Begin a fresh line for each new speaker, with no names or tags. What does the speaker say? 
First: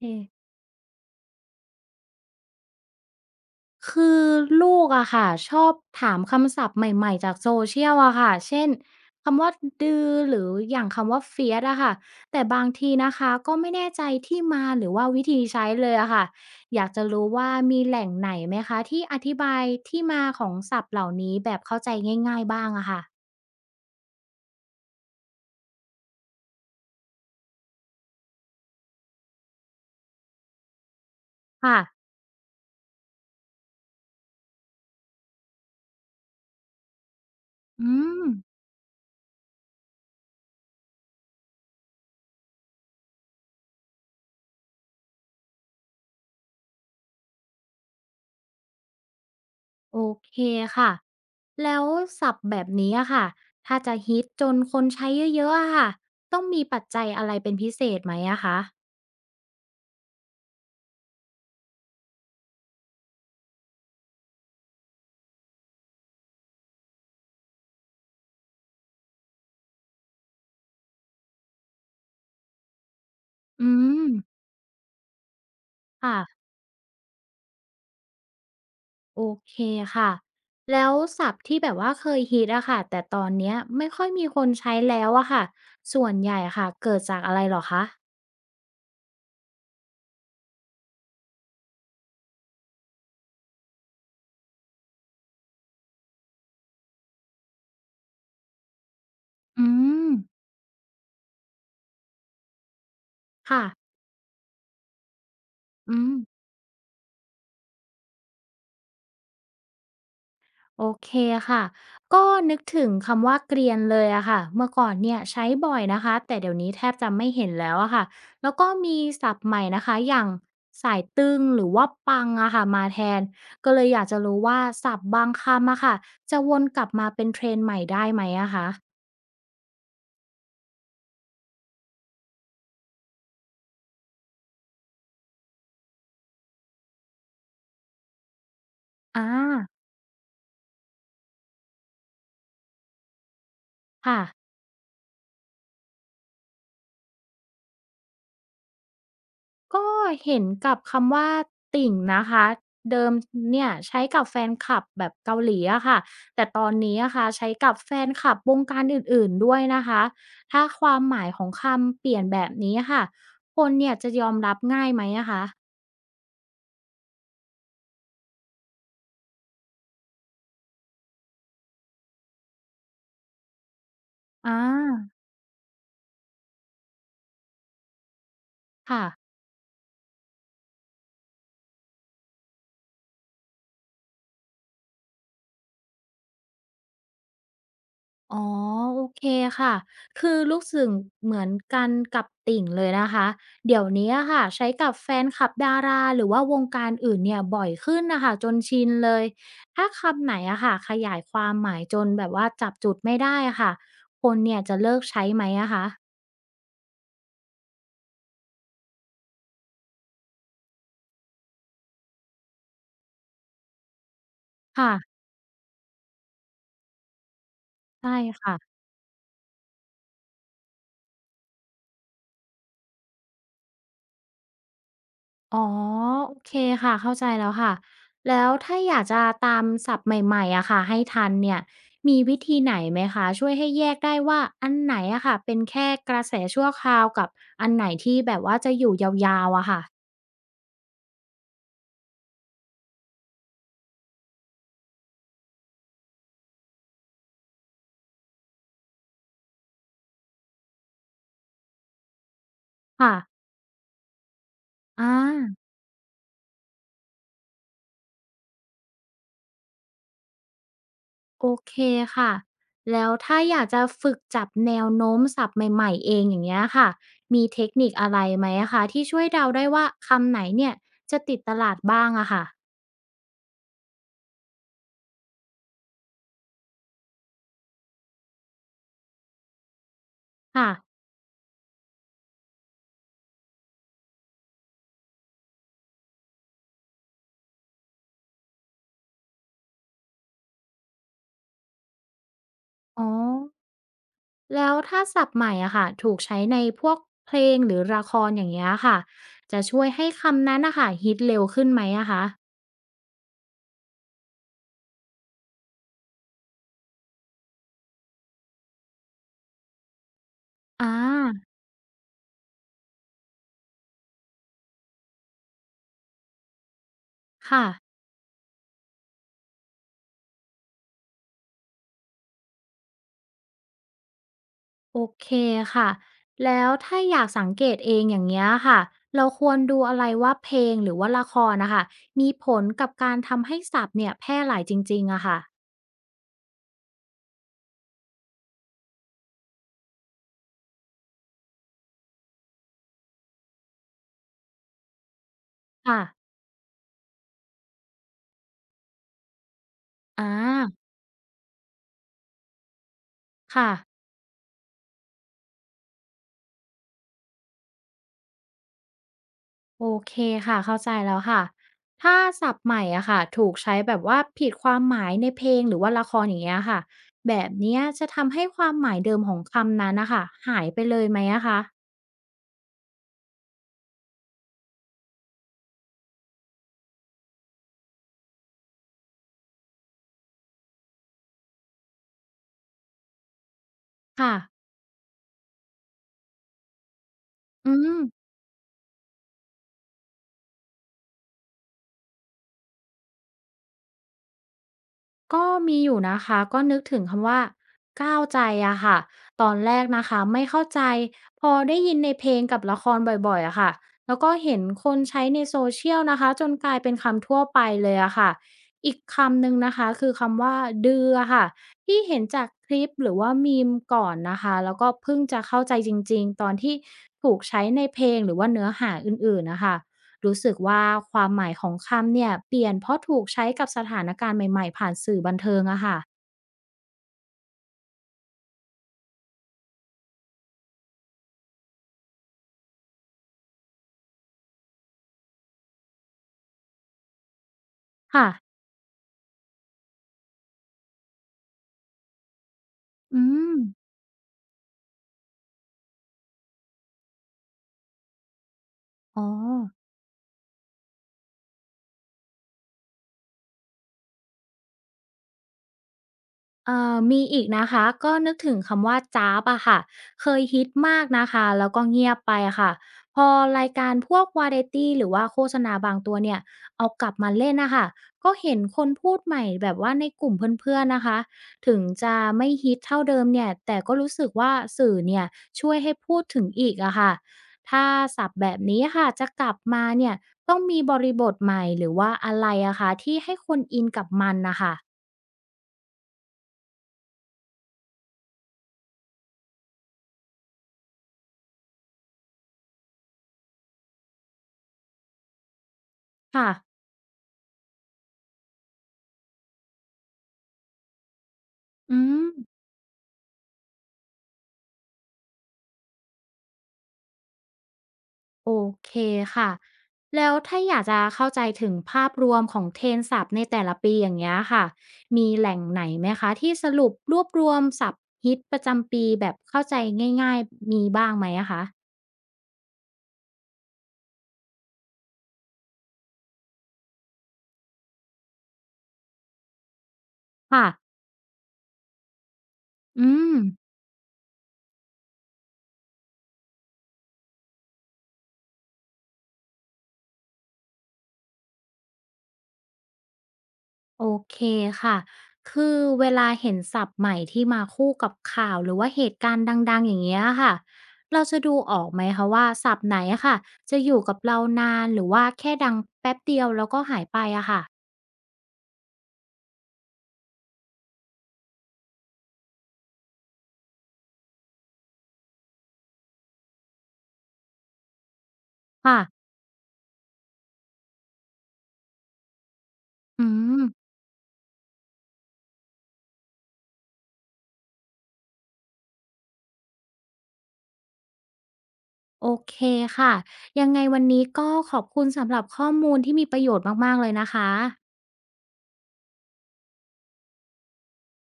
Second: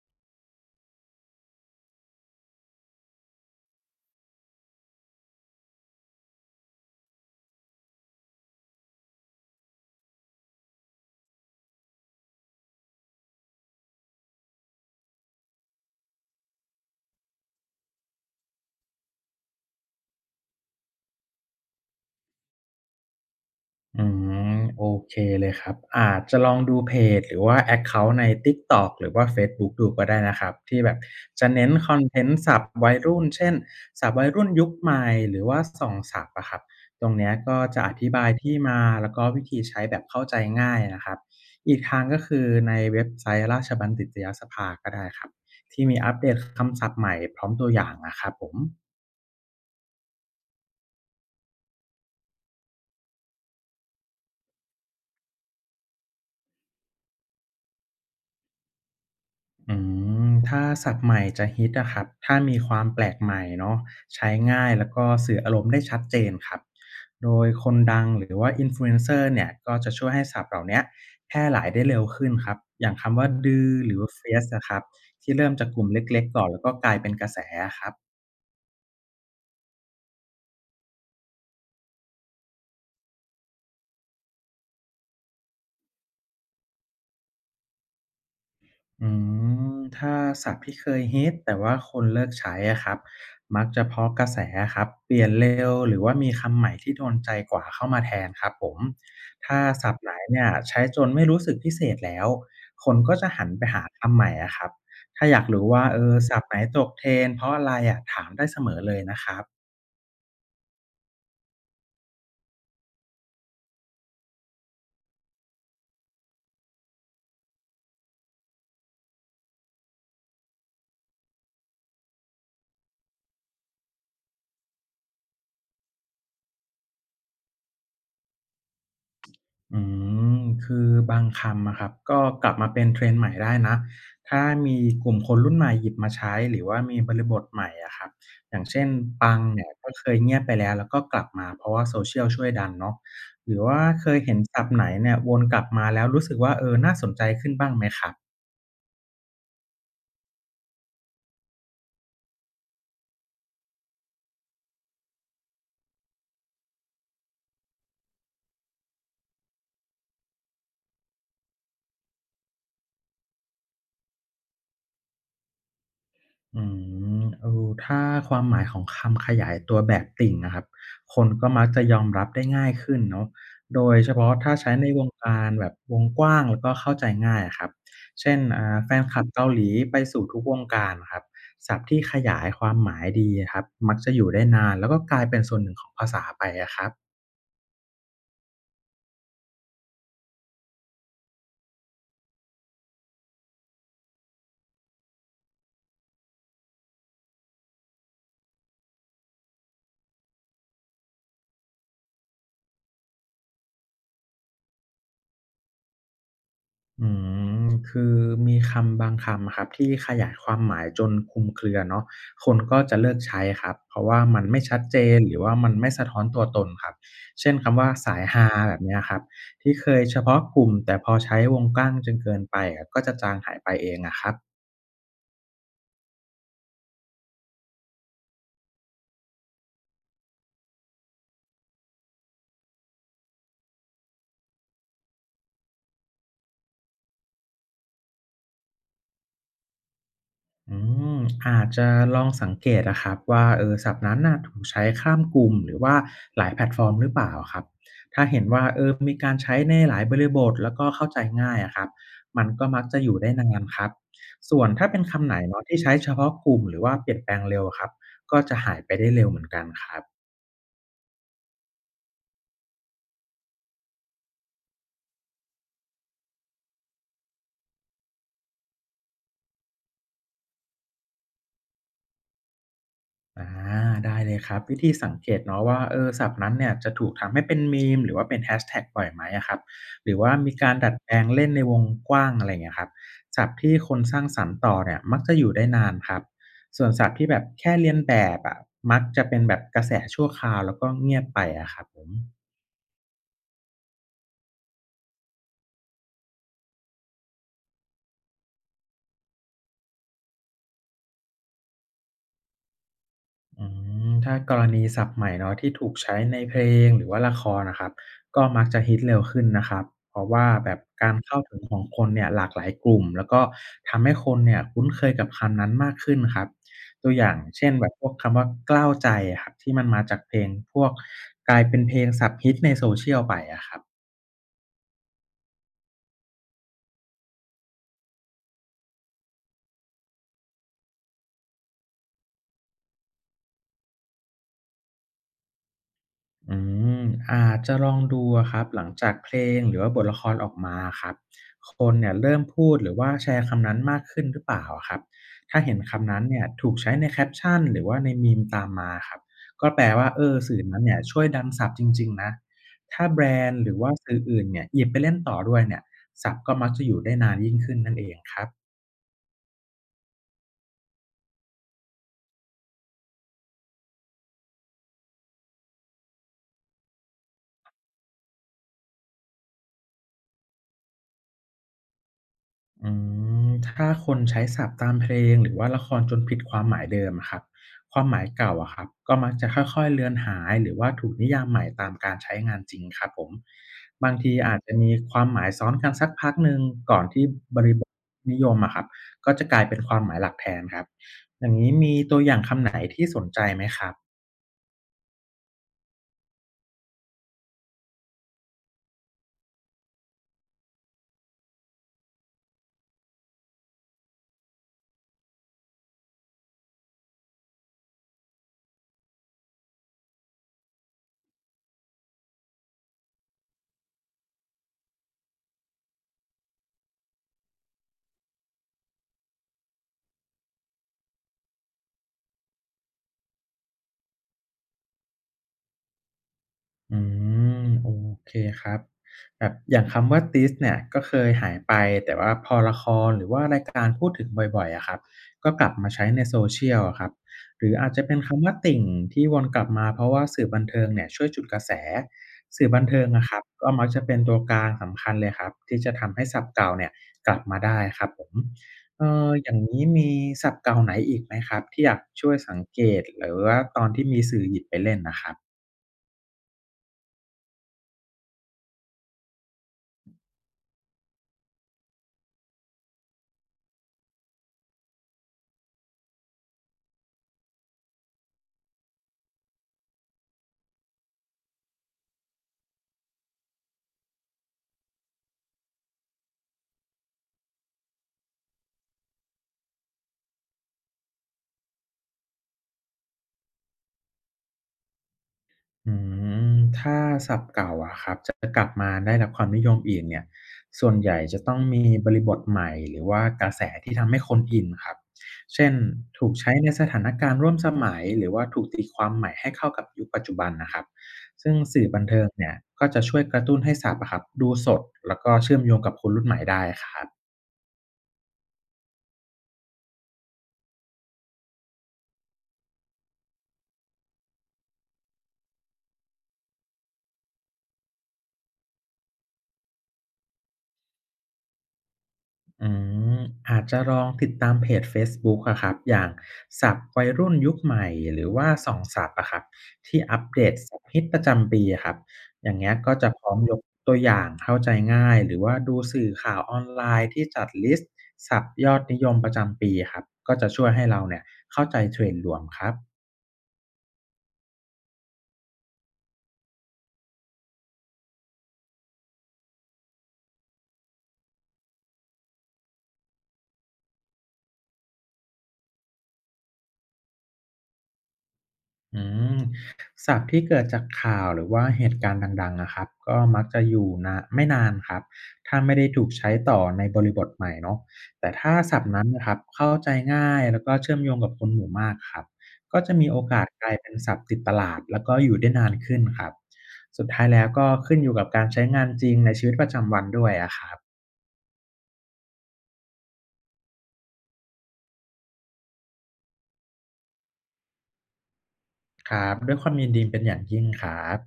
เอคือลูกอะค่ะชอบถามคำศัพท์ใหม่ๆจากโซเชียลอะค่ะเช่นคำว่าดือหรืออย่างคำว่า f i e r c อะค่ะแต่บางทีนะคะก็ไม่แน่ใจที่มาหรือว่าวิธีใช้เลยอะค่ะอยากจะรู้ว่ามีแหล่งไหนไหมคะที่อธิบายที่มาของศัพท์เหล่านี้แบบเข้าใจง่ายๆบ้างอะค่ะ
อืโอเคเลยครับอาจจะลองดูเพจหรือว่าแอ็กเคานต์ใน TikTok หรือว่าเฟซบุ๊กดูก็ได้นะครับที่แบบจะเน้น
ค่ะ
คอนเทนต์ศัพท์วัยรุ่นเช่นศัพท์วัยรุ่นยุคใหม่หรือว่าส่องศัพท์อะครับตรงเนี้ยก็จะ
อื
อธิ
ม
บายที่มาแล้วก็วิธีใช้แบบเข้าใจง่ายนะครับอีกทางก็คือในเว็บไซต์ราชบัณฑิตยสภาก็ได้ครับที่มีอัปเดตคำศัพท์ใหม่พร้อมตัวอย่างอะครับผม
โอเคค่ะ แล้วศัพท์แบบนี้อะค่ะถ้าจะฮิตจนคนใช้เยอะๆอะค่ะต้องมีปัจจัยอะไรเป็นพิเศษไหมอะคะ
อืถ้าศัพท์ใหม่จะฮิตอะครับถ้ามีความแปลกใหม่เนาะใช้ง่ายแล้วก็สื่ออารมณ์ได้ชัดเจนครับ โดยคนดังหรือว่า Influencer เนี่ยก็จะช่วยให้ศัพท์เหล่าเนี้ยแพร่หลายได้เร็วขึ้นครับ อย่างคำว่าดื้อ
อื
หรือ
ม
ว่า FIE อะครับที่เริ่มจากกลุ่มเ
ค่ะ
ล็กๆก่อนแล้วก็กลายเป็นกระแสอะครับ
โอเคค่ะแล้วศัพท์ที่แบบว่าเคยฮิตอะค่ะแต่ตอนเนี้ยไม่ค่อยมีคนใช้แล้วอะค่ะส่วนใหญ่ค่ะเกิดจากอะไรเหรอคะ
อืถ้าศัพท์ที่เคยฮิตแต่ว่าคนเลิกใช้อะครับมักจะเพราะกระแสครับเปลี่ยนเร็วหรือว่ามีคำใหม่ที่โดนใจกว่าเข้ามาแทนครับผมถ้า
อื
ศัพท์
ม
ไหนเนี่ยใช้จนไม่รู้สึกพิเศษแล้วคนก็จะหัน
ค่ะ
ไปหาคำใหม่อะครับถ้าอยากรู้ว่า
อื
เออ
ม
ศัพท์ไหนตกเทรน n เพราะอะไรอะถามได้เสมอเลยนะครับ
โอเคค่ะก็นึกถึงคำว่าเกรียนเลยอะค่ะเมื่อก่อนเนี่ยใช้บ่อยนะคะ แต่เดี๋ยวนี้แทบจะไม่เห็นแล้วอะค่ะแล้วก็มีศัพท์ใหม่นะคะอย่างสายตึงหรือว่าปังอะค่ะมาแทน ก็เลยอยากจะรู้ว่าศัพท์บางคำอะค่ะจะวนกลับมาเป็นเทรนด์ใหม่ได้ไหมอะคะ
อืมคือบางคำอะครับก็กลับมาเป็น trend ใหม่ได้นะถ้ามีกลุ่มคนรุ่นใหม่หยิบมาใช้หรือว่ามีบริบทใหม่อะครับอย่างเช่น
อ่า
ปังเนี่ยก็เคยเงียบไปแล้วแล้วก็กลับมาเพราะว่า social ช่วยดันเนาะหรือว่าเคย
ค่ะ
เห็นศัพท์ไหนเนี่ยวนกลับมาแล้วรู้สึกว่าเออน่าสนใจขึ้นบ้างไหมครับ
ก็เห็นกับคำว่าติ่งนะคะเดิมเนี่ยใช้กับแฟนคลับแบบเกาหลีอะค่ะแต่ตอนนี้อะค่ะใช้กับแฟนคลับวงการอื่นๆด้วยนะคะถ้าความหมายของคำเปลี่ยนแบบนี้ะค่ะคนเนี่ยจะยอมรับง่ายไหมอะคะ
อืเออถ้าความหมายของคำขยายตัวแบบติ่งนะครับคนก็มักจะยอมรับได้ง่ายขึ้นเนาะโดยเฉพาะถ้า
อา
ใช้ในวงการแบบวงกว้างแล้วก็เข้าใจง่ายอะครับเช่นแฟน
ค่ะ
คลับเกาหลีไปสู่ทุกวงการอะครับศัพท์ที่ขยายความหมายดีอะครับมักจะอยู่ได้นานแล้วก็กลายเป็นส่วนหนึ่งของภาษาไปอะครับ
อ๋อโอเคค่ะคือรู้สึกเหมือนกันกับติ่งเลยนะคะเดี๋ยวนี้อะค่ะใช้กับแฟนคลับดาราหรือว่าวงการอื่นเนี่ยบ่อยขึ้นน่ะค่ะจนชินเลยถ้าคำไหนอะค่ะขยายความหมายจนแบบว่าจับจุดไม่ได้อะค่ะคนเนี่ยจะเลิกใช้ไหมอะคะ
อืมคือมีคำบางคำอะครับที่ขยายความหมายจนคลุมเครือเนาะคนก็จะเลิกใช้ครับเพราะว่ามันไม่ชัด
ค่ะ
เจนหรือว่ามันไม่สะท้อนตัวตนครับเช่นคำว่า
ใช่
สายฮาแบ
ค่ะ
บเนี้ยครับที่เคยเฉพาะกลุ่มแต่พอใช้วงกว้างจนเกินไปอะก็จะจางหายไปเองอะครับ
อ๋อโอเคค่ะเข้าใจแล้วค่ะแล้วถ้าอยากจะตามศัพท์ใหม่ๆอะค่ะให้ทันเนี่ยมีวิธีไหนไหมคะช่วยให้แยกได้ว่าอันไหนอะค่ะเป็นแค่กระแสชั่วคราวกับอันไหนที่แบบว่าจะอยู่ยาวๆอะค่ะ
อืมอาจจะลองสังเกตนะครับว่าเออศัพท์นั้นน่ะถูกใช้ข้ามกลุ่มหรือว่าหลายแพลตฟอร์มหรือเปล่าครับถ้าเห็นว่าเออมีการใช้ในหลายบริบทแล้วก็เข้าใจง่ายอะครับมันก็มักจะอ
ค่ะ
ยู่ได้นานครับส่วนถ้าเป็น
อา
คำไหนเนาะที่ใช้เฉพาะกลุ่มหรือว่าเปลี่ยนแปลงเร็วอะครับก็จะหายไปได้เร็วเหมือนกันครับ
โอเคค่ะแล้วถ้าอยากจะฝึกจับแนวโน้มศัพท์ใหม่ๆเองอย่างเงี้ยค่ะมีเทคนิคอะไรไหมอะคะที่ช่วยเดาได้ว่าคำไหนเนี่ยจะติดตลาดบ้างอะค่ะ
อาได้เลยครับวิธีสังเกตเนาะว่าเออศัพท์นั้นเนี่ยจะถูกทำให้เป็น meme หรือว่าเป็น hashtag บ่อยไหมอะครับหรือว่ามี
ค่ะ
การดัดแปลงเล่นในวงกว้างอะไราเงี้ยครับศัพท์ที่คนสร้างสรรค์ต่อเนี่ยมักจะอยู่ได้นานครับส่วนศัพท์ที่แบบแค่เลียนแบบอะมักจะเป็นแบบกระแสชั่วคราวแล้วก็เงียบไปอะครับผม
อ๋อ แล้วถ้าศัพท์ใหม่อะค่ะถูกใช้ในพวกเพลงหรือละครอย่างเงี้ยค่ะจะช่วยให้คำนั้นนะค่ะฮิตเร็วขึ้นไหมอะคะ
อืถ้ากรณีศัพท์ใหม่เนาะที่ถูกใช้ในเพลงหรือว่าละครนะครับก็มักจะฮิตเร็วขึ้นนะครับเพราะว่าแบบ
อา
การเข้าถึงของคนเนี่ยหลากหลายกลุ่มแล้วก็ทำให้คนเนี่ยคุ้นเคยกับคำนั้นมากขึ้นครับตัวอย่าง
ค่ะ
เช่นแบบพวกคำว่ากล้าวใจอะครับที่มันมาจากเพลงพวกกลายเป็นเพลงศัพท์ฮิตในโซเชียลไปอะครับ
โอเคค่ะแล้วถ้าอยากสังเกตเองอย่างเงี้ยค่ะเราควรดูอะไรว่าเพลงหรือว่าละครนะคะ มีผลกับการทำให้ศัพท์เนี่ยแพร่หลายจริงๆอะค่ะ
อืมอาจจะลองดูอะครับหลังจากเพลงหรือว่าบทละครออกมาครับคนเนี่ยเริ่มพูดหรือว่าแชร์คำนั้นมากขึ้นหรือเปล่าอะครับถ้าเห็น
ค่ะ
คำนั้นเนี่ยถูกใช้ในแคปชั่นหรือว่าในมีมตามมาครับก็แปลว่าเอ
อ
อสื่อนั้น
า
เนี่ยช่วยดันศัพท์จริงๆนะถ้าแบรนด์ห
ค่ะ
รือว่าสื่ออื่นเนี่ยหยิบไปเล่นต่อด้วยเนี่ยศัพท์ก็มักจะอยู่ได้นานยิ่งขึ้นนั่นเองครับ
โอเคค่ะเข้าใจแล้วค่ะถ้าศัพท์ใหม่อะค่ะถูกใช้แบบว่าผิดความหมายในเพลงหรือว่าละครอย่างเงี้ยค่ะแบบเนี้ยจะทำให้ความหมายเดิมของคำนั้นน่ะค่ะหายไปเลยไหมอะคะ
อืถ้าคนใช้ศัพท์ตามเพลงหรือว่าละครจนผิดความหมายเดิมอะครับความหมายเก่าอะครับก็มักจะค่อยๆเลือนหายหรือว่าถูกนิยามใหม่ตามการใช้งานจริงครับผมบางที
ค่ะ
อาจจะมีความหมายซ้อนกันสักพักหนึ่งก่อนที่บ
อื
ริบท
ม
นิยมอะครับก็จะกลายเป็นความหมายหลักแทนครับอย่างนี้มีตัวอย่างคำไหนที่สนใจไหมครับ
ก็มีอยู่นะคะก็นึกถึงคำว่าก้าวใจอะค่ะตอนแรกนะคะไม่เข้าใจพอได้ยินในเพลงกับละครบ่อยๆอะค่ะแล้วก็เห็นคนใช้ในโซเชี a ลนะคะจนกลายเป็นคำทั่วไปเลยอะค่ะอีกคำหนึ่งนะคะคือคำว่าดืออะค่ะที่เห็นจากคลิปหรือว่า m e มก่อนนะคะแล้วก็เพิ่งจะเข้าใจจริงๆตอนที่ถูกใช้ในเพลงหรือว่าเนื้อหาอื่นๆนะคะ รู้สึกว่าความหมายของคำเนี่ยเปลี่ยนเพราะถูกใช้กับสถานการณ์ใหม่ๆผ่านสื่อบันเทิงอะค่ะ
อืโอเคครับแบบอย่างคำว่า This เนี่ยก็เคยหายไปแต่ว่าพอละครหรือว่ารายการพูดถึงบ่อยๆอะครับก็กลับมาใช้ใน Social อะครับหรืออาจจะเป็น
ค่ะ
คำว่าติ่งที่วนกลับมาเพราะว่าสื่อบันเทิงเนี่ยช่วยจุดกระแสสื่อบันเทิง
อื
อะครับ
ม
ก็มักจะเป็นตัวกลางสำคัญเลยครับที่จะทำให้ศัพท์เก่าเนี่ยกลับมาได้ครับผม
อ๋อ
อย่างนี้มีศัพท์เก่าไหนอีกไหมครับที่อยากช่วยสังเกตหรือว่าตอนที่มีสื่อหยิบไปเล่นน่ะครับ
มีอีกนะคะก็นึกถึงคำว่าจ้าบอะค่ะเคยฮิตมากนะคะแล้วก็เงียบไปค่ะพอรายการพวกวาไรตีหรือว่าโฆษณาบางตัวเนี่ยเอากลับมาเล่นนะคะก็เห็นคนพูดใหม่แบบว่าในกลุ่มเพื่อนๆนะคะถึงจะไม่ฮิตเท่าเดิมเนี่ยแต่ก็รู้สึกว่าสื่อเนี่ยช่วยให้พูดถึงอีกอะค่ะถ้าศัพท์แบบนี้ค่ะจะกลับมาเนี่ยต้องมีบริบทใหม่หรือว่าอะไรอะคะที่ให้คนอินกับมันนะคะ
อืมถ้าศัพท์เก่าอะครับจะกลับมาได้รับความนิยมอีกเนี่ยส่วนใหญ่จะต้องมีบริบทใหม่หรือว่ากระแสที่ทำให้คนอินครับเช่นถูก
ค่ะ
ใช้ในสถานการณ์ร่วมสมัยหรือว่าถูกตีความใหม่ให้เข้ากับยุคปัจจุบันนะครับซึ่งสื่อ
อื
บันเทิ
ม
งเนี่ยก็จะช่วยกระตุ้นให้ศัพท์อะครับดูสดแล้วก็เชื่อมโยงกับคนรุ่นใหม่ได้ครับ
โอเคค่ะแล้วถ้าอยากจะเข้าใจถึงภาพรวมของเทรนด์ศัพท์ในแต่ละปีอย่างเงี้ยค่ะมีแหล่งไหนไหมคะที่สรุปรวบรวมศัพท์ฮิตประจำปีแบบเข้าใจง่ายๆมีบ้างไหมอะคะ
อืมอาจจะลองติดตามเพจเฟซบุ๊กอะครับอย่างศัพท์วัยรุ่นยุคใหม่หรือว่าส่องศัพท์อะครับที่อัปเดต
ค่ะ
ศัพท์ฮิตประจำปีอะครับอย่างเงี้ยก็จะ
อื
พร้อ
ม
มยกตัวอย่างเข้าใจง่ายหรือว่าดูสื่อข่าวออนไลน์ที่จัดลิสต์ศัพท์ยอดนิยมประจำปีครับก็จะช่วยให้เราเนี่ยเข้าใจเทรนด์รวมครับ
โอเคค่ะคือเวลาเห็นศัพท์ใหม่ที่มาคู่กับข่าวหรือว่าเหตุการณ์ดังๆอย่างเงี้ยค่ะเราจะดูออกไหมคะว่าศัพท์ไหนอะค่ะจะอยู่กับเรานานหรือว่าแค่ดังแป๊บเดียวแล้วก็หายไปอะค่ะ
อืมศัพท์ที่เกิดจากข่าวหรือว่าเหตุการณ์ดังๆอะครับก็มักจะอยู่นะไม่นานครับถ้าไม่ได้ถูกใช้ต่อในบริบทใหม่เนาะแต่ถ้าศัพท์นั้น
ค่ะ
นะครับเข้าใจง่ายแล้วก็เชื่อมโยงกับคนหมู่มากครับก็จะมีโอ
อื
กาส
ม
กลายเป็นศัพท์ติดตลาดแล้วก็อยู่ได้นานขึ้นครับสุดท้ายแล้วก็ขึ้นอยู่กับการใช้งานจริงในชีวิตประจำวันด้วยอะครับ
โอเคค่ะยังไงวันนี้ก็ขอบคุณสำหรับข้อมูลที่มีประโยชน์มากๆเลยนะคะ
ครับด้วยความยินดีเป็นอย่างยิ่งครับ